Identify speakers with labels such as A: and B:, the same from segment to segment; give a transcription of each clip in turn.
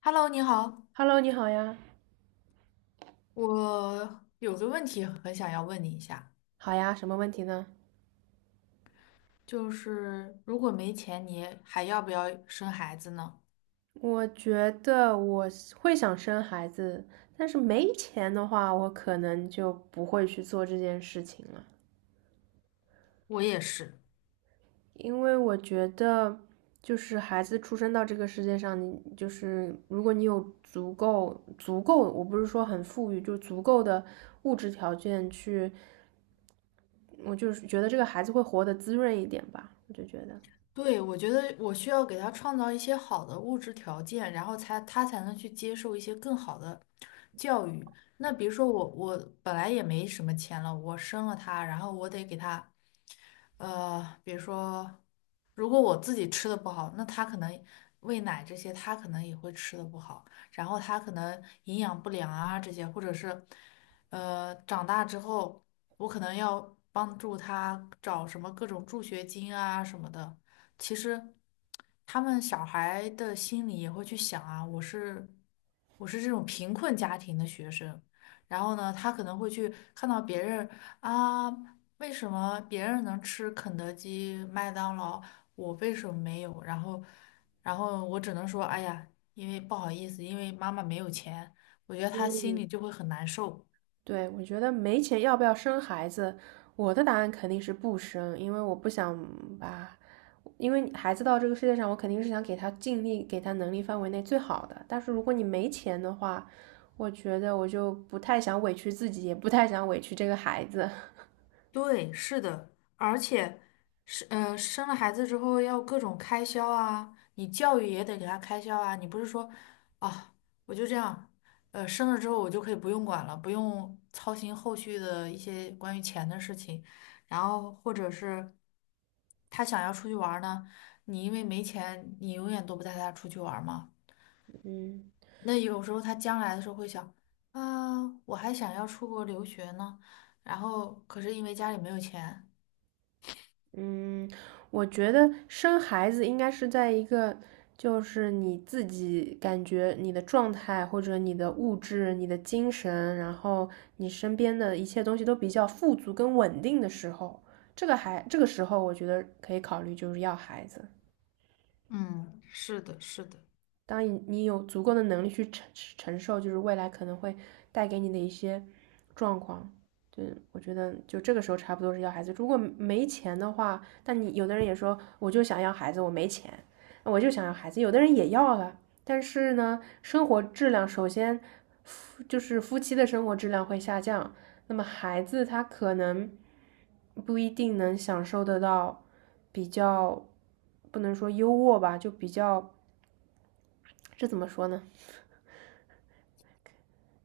A: Hello，你好，
B: Hello，你好呀，
A: 我有个问题很想要问你一下，
B: 好呀，什么问题呢？
A: 就是如果没钱，你还要不要生孩子呢？
B: 我觉得我是会想生孩子，但是没钱的话，我可能就不会去做这件事情了，
A: 我也是，
B: 因为我觉得，就是孩子出生到这个世界上，你就是如果你有足够，我不是说很富裕，就足够的物质条件去，我就是觉得这个孩子会活得滋润一点吧，我就觉得。
A: 对，我觉得我需要给他创造一些好的物质条件，然后才他才能去接受一些更好的教育。那比如说我本来也没什么钱了，我生了他，然后我得给他，比如说，如果我自己吃的不好，那他可能喂奶这些，他可能也会吃的不好，然后他可能营养不良啊这些，或者是，长大之后我可能要帮助他找什么各种助学金啊什么的。其实他们小孩的心里也会去想啊，我是这种贫困家庭的学生，然后呢，他可能会去看到别人啊，为什么别人能吃肯德基、麦当劳，我为什么没有？然后，然后我只能说，哎呀，因为不好意思，因为妈妈没有钱。我觉得他心里就会很难受。
B: 对，我觉得没钱要不要生孩子，我的答案肯定是不生，因为我不想把，因为孩子到这个世界上，我肯定是想给他尽力，给他能力范围内最好的。但是如果你没钱的话，我觉得我就不太想委屈自己，也不太想委屈这个孩子。
A: 对，是的，而且是生了孩子之后要各种开销啊，你教育也得给他开销啊，你不是说啊，我就这样，生了之后我就可以不用管了，不用操心后续的一些关于钱的事情，然后或者是他想要出去玩儿呢，你因为没钱，你永远都不带他出去玩儿嘛。
B: 嗯，
A: 那有时候他将来的时候会想啊，我还想要出国留学呢，然后可是因为家里没有钱。
B: 嗯，我觉得生孩子应该是在一个，就是你自己感觉你的状态或者你的物质、你的精神，然后你身边的一切东西都比较富足跟稳定的时候，这个还这个时候，我觉得可以考虑就是要孩子。
A: 嗯，是的，是的，
B: 当你有足够的能力去承受，就是未来可能会带给你的一些状况。对，我觉得就这个时候差不多是要孩子。如果没钱的话，但你有的人也说，我就想要孩子，我没钱，我就想要孩子。有的人也要了，但是呢，生活质量首先就是夫妻的生活质量会下降，那么孩子他可能不一定能享受得到比较，不能说优渥吧，就比较这怎么说呢？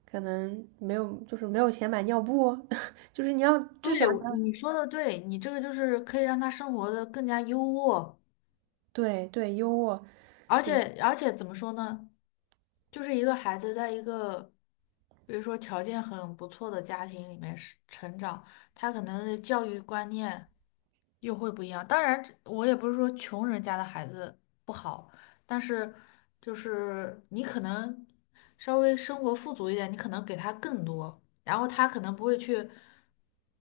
B: 可能没有，就是没有钱买尿布哦，就是你要至
A: 对，
B: 少你
A: 我
B: 要
A: 你说的对，你这个就是可以让他生活的更加优渥，
B: 对对优渥，
A: 而
B: 对
A: 且而且怎么说呢，就是一个孩子在一个，比如说条件很不错的家庭里面是成长，他可能的教育观念又会不一样。当然，我也不是说穷人家的孩子不好，但是就是你可能稍微生活富足一点，你可能给他更多。然后他可能不会去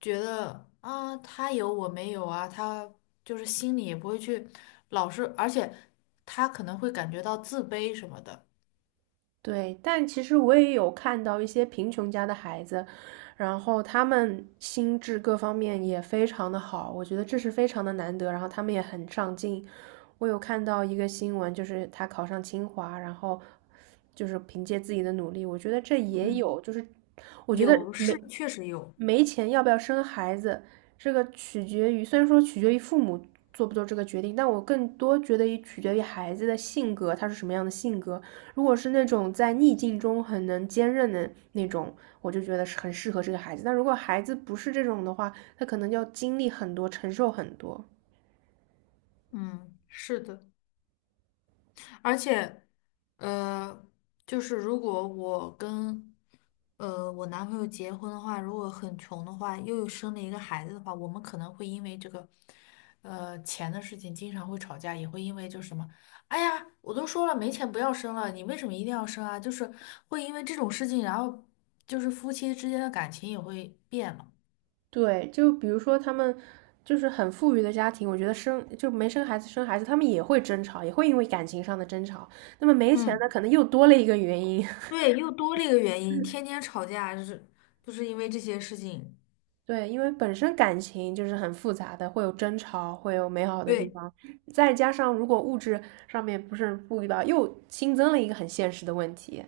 A: 觉得啊，他有我没有啊，他就是心里也不会去老是，而且他可能会感觉到自卑什么的。
B: 对。但其实我也有看到一些贫穷家的孩子，然后他们心智各方面也非常的好，我觉得这是非常的难得。然后他们也很上进，我有看到一个新闻，就是他考上清华，然后就是凭借自己的努力，我觉得这也
A: 嗯，
B: 有，就是我觉得
A: 有
B: 没
A: 是确实有，
B: 没钱要不要生孩子，这个取决于，虽然说取决于父母做不做这个决定，但我更多觉得也取决于孩子的性格，他是什么样的性格。如果是那种在逆境中很能坚韧的那种，我就觉得是很适合这个孩子。但如果孩子不是这种的话，他可能要经历很多，承受很多。
A: 嗯，是的。而且，呃，就是如果我跟我男朋友结婚的话，如果很穷的话，又有生了一个孩子的话，我们可能会因为这个钱的事情经常会吵架，也会因为就是什么，哎呀，我都说了没钱不要生了，你为什么一定要生啊？就是会因为这种事情，然后就是夫妻之间的感情也会变了。
B: 对，就比如说他们就是很富裕的家庭，我觉得生就没生孩子生孩子，他们也会争吵，也会因为感情上的争吵。那么没钱的
A: 嗯，
B: 可能又多了一个原因。
A: 对，又多了一个原因，天天吵架，就是因为这些事情。
B: 对，因为本身感情就是很复杂的，会有争吵，会有美好的地
A: 对。
B: 方，再加上如果物质上面不是富裕吧，又新增了一个很现实的问题。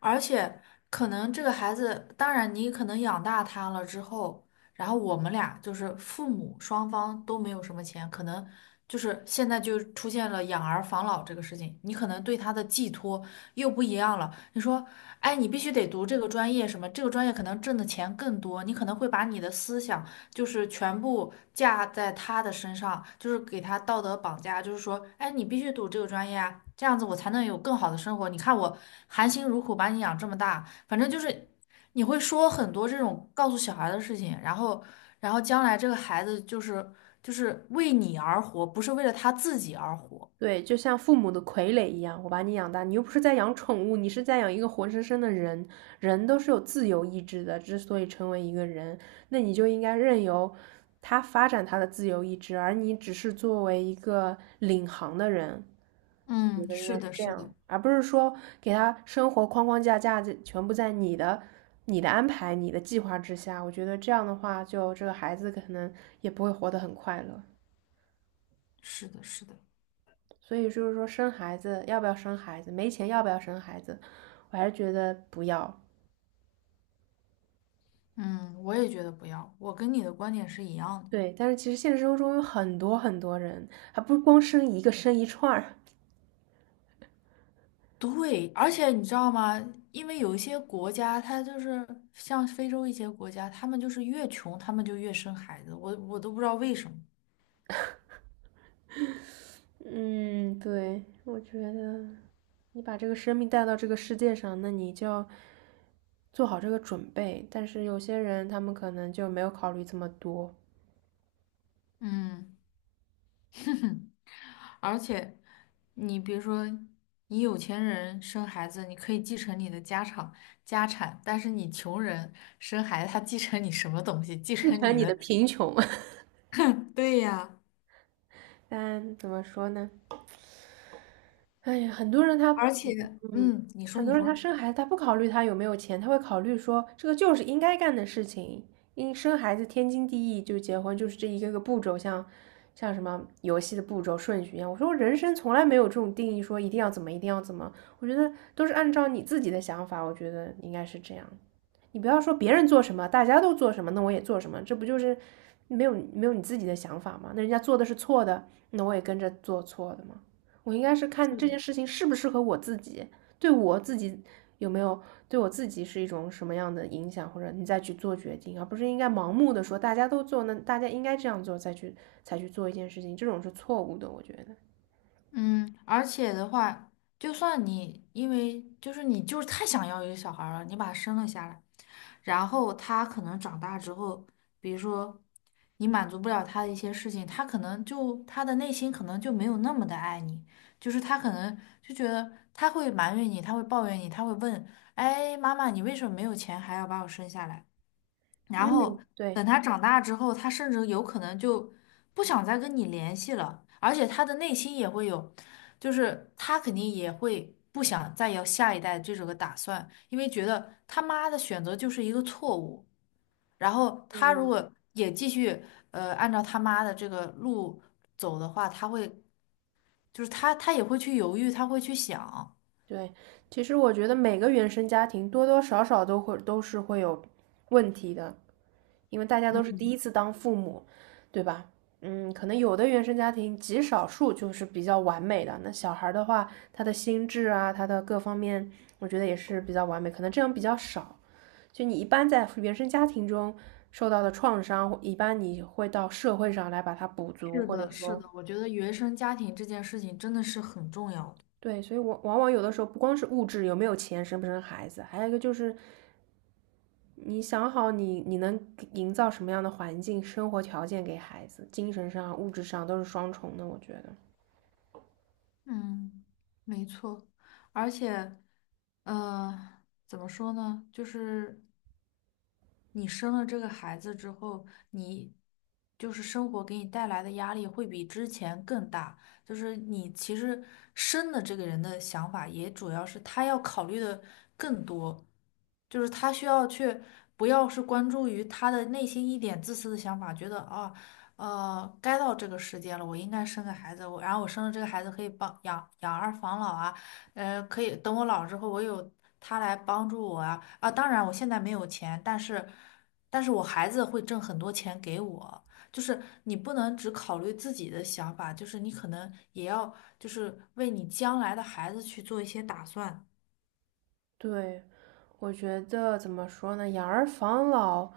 A: 而且可能这个孩子，当然你可能养大他了之后，然后我们俩就是父母双方都没有什么钱，可能就是现在就出现了养儿防老这个事情，你可能对他的寄托又不一样了。你说，哎，你必须得读这个专业，什么这个专业可能挣的钱更多，你可能会把你的思想就是全部架在他的身上，就是给他道德绑架，就是说，哎，你必须读这个专业啊，这样子我才能有更好的生活。你看我含辛茹苦把你养这么大，反正就是。你会说很多这种告诉小孩的事情，然后，然后将来这个孩子就是为你而活，不是为了他自己而活。
B: 对，就像父母的傀儡一样，我把你养大，你又不是在养宠物，你是在养一个活生生的人。人都是有自由意志的，之所以成为一个人，那你就应该任由他发展他的自由意志，而你只是作为一个领航的人，我觉
A: 嗯，
B: 得应
A: 是
B: 该是
A: 的，
B: 这
A: 是的，
B: 样，而不是说给他生活框架在全部在你的、你的安排、你的计划之下。我觉得这样的话，就这个孩子可能也不会活得很快乐。
A: 是的，是的，
B: 所以就是说生孩子要不要生孩子，没钱要不要生孩子，我还是觉得不要。
A: 嗯，我也觉得不要，我跟你的观点是一样的。
B: 对，但是其实现实生活中有很多很多人，还不是光生一个，生一串儿。
A: 对，而且你知道吗？因为有一些国家，它就是像非洲一些国家，他们就是越穷，他们就越生孩子，我都不知道为什么。
B: 嗯，对，我觉得你把这个生命带到这个世界上，那你就要做好这个准备。但是有些人他们可能就没有考虑这么多，
A: 嗯。而且，你比如说，你有钱人生孩子，你可以继承你的家产，但是你穷人生孩子，他继承你什么东西？继
B: 继
A: 承
B: 承
A: 你
B: 你的
A: 的。
B: 贫穷。
A: 对呀，
B: 但怎么说呢？哎呀，很多人他，
A: 而且，
B: 嗯，
A: 嗯，你说，
B: 很多
A: 你
B: 人他
A: 说。
B: 生孩子，他不考虑他有没有钱，他会考虑说这个就是应该干的事情，因生孩子天经地义，就结婚就是这一个个步骤，像什么游戏的步骤顺序一样。我说我人生从来没有这种定义，说一定要怎么一定要怎么，我觉得都是按照你自己的想法，我觉得应该是这样。你不要说别人做什么，大家都做什么，那我也做什么，这不就是没有你自己的想法吗？那人家做的是错的，那我也跟着做错的吗？我应该是看这件事情适不适合我自己，对我自己有没有对我自己是一种什么样的影响，或者你再去做决定，而不是应该盲目的说大家都做，那大家应该这样做再去才去做一件事情，这种是错误的，我觉得。
A: 嗯，而且的话，就算你因为就是你就是太想要一个小孩儿了，你把他生了下来，然后他可能长大之后，比如说你满足不了他的一些事情，他可能就他的内心可能就没有那么的爱你，就是他可能就觉得他会埋怨你，他会抱怨你，他会问，哎，妈妈，你为什么没有钱还要把我生下来？然
B: 嗯
A: 后
B: 对
A: 等他长大之后，他甚至有可能就不想再跟你联系了，而且他的内心也会有，就是他肯定也会不想再有下一代这种个打算，因为觉得他妈的选择就是一个错误。然后他如
B: 嗯
A: 果也继续按照他妈的这个路走的话，他会就是他也会去犹豫，他会去想。
B: 对，其实我觉得每个原生家庭多多少少都是会有问题的，因为大家都是第一次当父母，对吧？嗯，可能有的原生家庭极少数就是比较完美的，那小孩儿的话，他的心智啊，他的各方面，我觉得也是比较完美，可能这样比较少。就你一般在原生家庭中受到的创伤，一般你会到社会上来把它补足，
A: 是
B: 或者
A: 的，是
B: 说，
A: 的，我觉得原生家庭这件事情真的是很重要的。
B: 对，所以我往往有的时候不光是物质有没有钱，生不生孩子，还有一个就是你想好你能营造什么样的环境、生活条件给孩子，精神上、物质上都是双重的，我觉得。
A: 嗯，没错，而且，怎么说呢？就是你生了这个孩子之后，你就是生活给你带来的压力会比之前更大。就是你其实生的这个人的想法，也主要是他要考虑的更多，就是他需要去不要是关注于他的内心一点自私的想法，觉得啊，该到这个时间了，我应该生个孩子，我然后我生了这个孩子可以帮养儿防老啊。呃，可以等我老了之后，我有他来帮助我啊啊！当然，我现在没有钱，但是，但是我孩子会挣很多钱给我。就是你不能只考虑自己的想法，就是你可能也要就是为你将来的孩子去做一些打算。
B: 对，我觉得怎么说呢？养儿防老，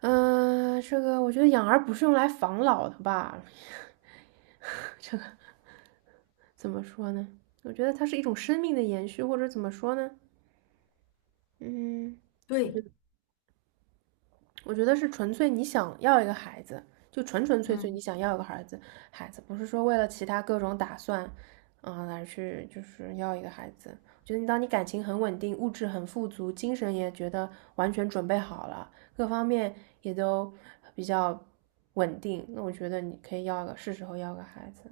B: 嗯、呃这个我觉得养儿不是用来防老的吧？怎么说呢？我觉得它是一种生命的延续，或者怎么说呢？嗯，我觉
A: 对。
B: 得。我觉得是纯粹你想要一个孩子，就纯粹你想
A: 嗯。
B: 要一个孩子，孩子不是说为了其他各种打算，嗯，而去就是要一个孩子。我觉得你当你感情很稳定，物质很富足，精神也觉得完全准备好了，各方面也都比较稳定，那我觉得你可以要一个，是时候要个孩子。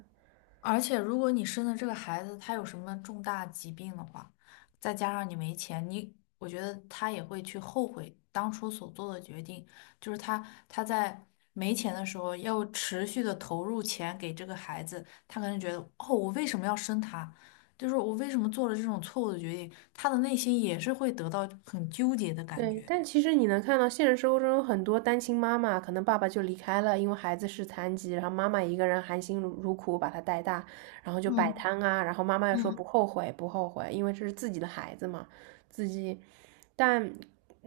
A: 而且，如果你生的这个孩子他有什么重大疾病的话，再加上你没钱，你我觉得他也会去后悔当初所做的决定。就是他在没钱的时候要持续的投入钱给这个孩子，他可能觉得哦，我为什么要生他？就是我为什么做了这种错误的决定？他的内心也是会得到很纠结的感
B: 对，
A: 觉。
B: 但其实你能看到现实生活中有很多单亲妈妈，可能爸爸就离开了，因为孩子是残疾，然后妈妈一个人含辛茹苦把他带大，然后就摆
A: 嗯
B: 摊啊，然后妈妈又说
A: 嗯，
B: 不后悔，不后悔，因为这是自己的孩子嘛，自己。但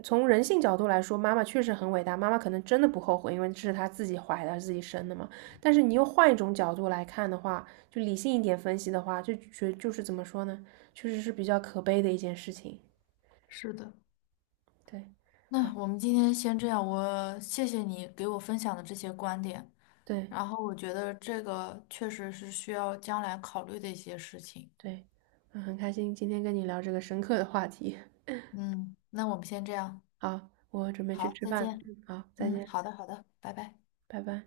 B: 从人性角度来说，妈妈确实很伟大，妈妈可能真的不后悔，因为这是她自己怀的，自己生的嘛。但是你又换一种角度来看的话，就理性一点分析的话，就就是怎么说呢，确实是比较可悲的一件事情。
A: 是的，
B: 对，好，
A: 那我们今天先这样，我谢谢你给我分享的这些观点。
B: 对。
A: 然后我觉得这个确实是需要将来考虑的一些事情。
B: 对，嗯，很开心今天跟你聊这个深刻的话题。
A: 嗯，那我们先这样，
B: 好，我准备去
A: 好，
B: 吃
A: 再
B: 饭。
A: 见。
B: 嗯，好，再
A: 嗯，
B: 见，
A: 好的，好的，拜拜。
B: 拜拜。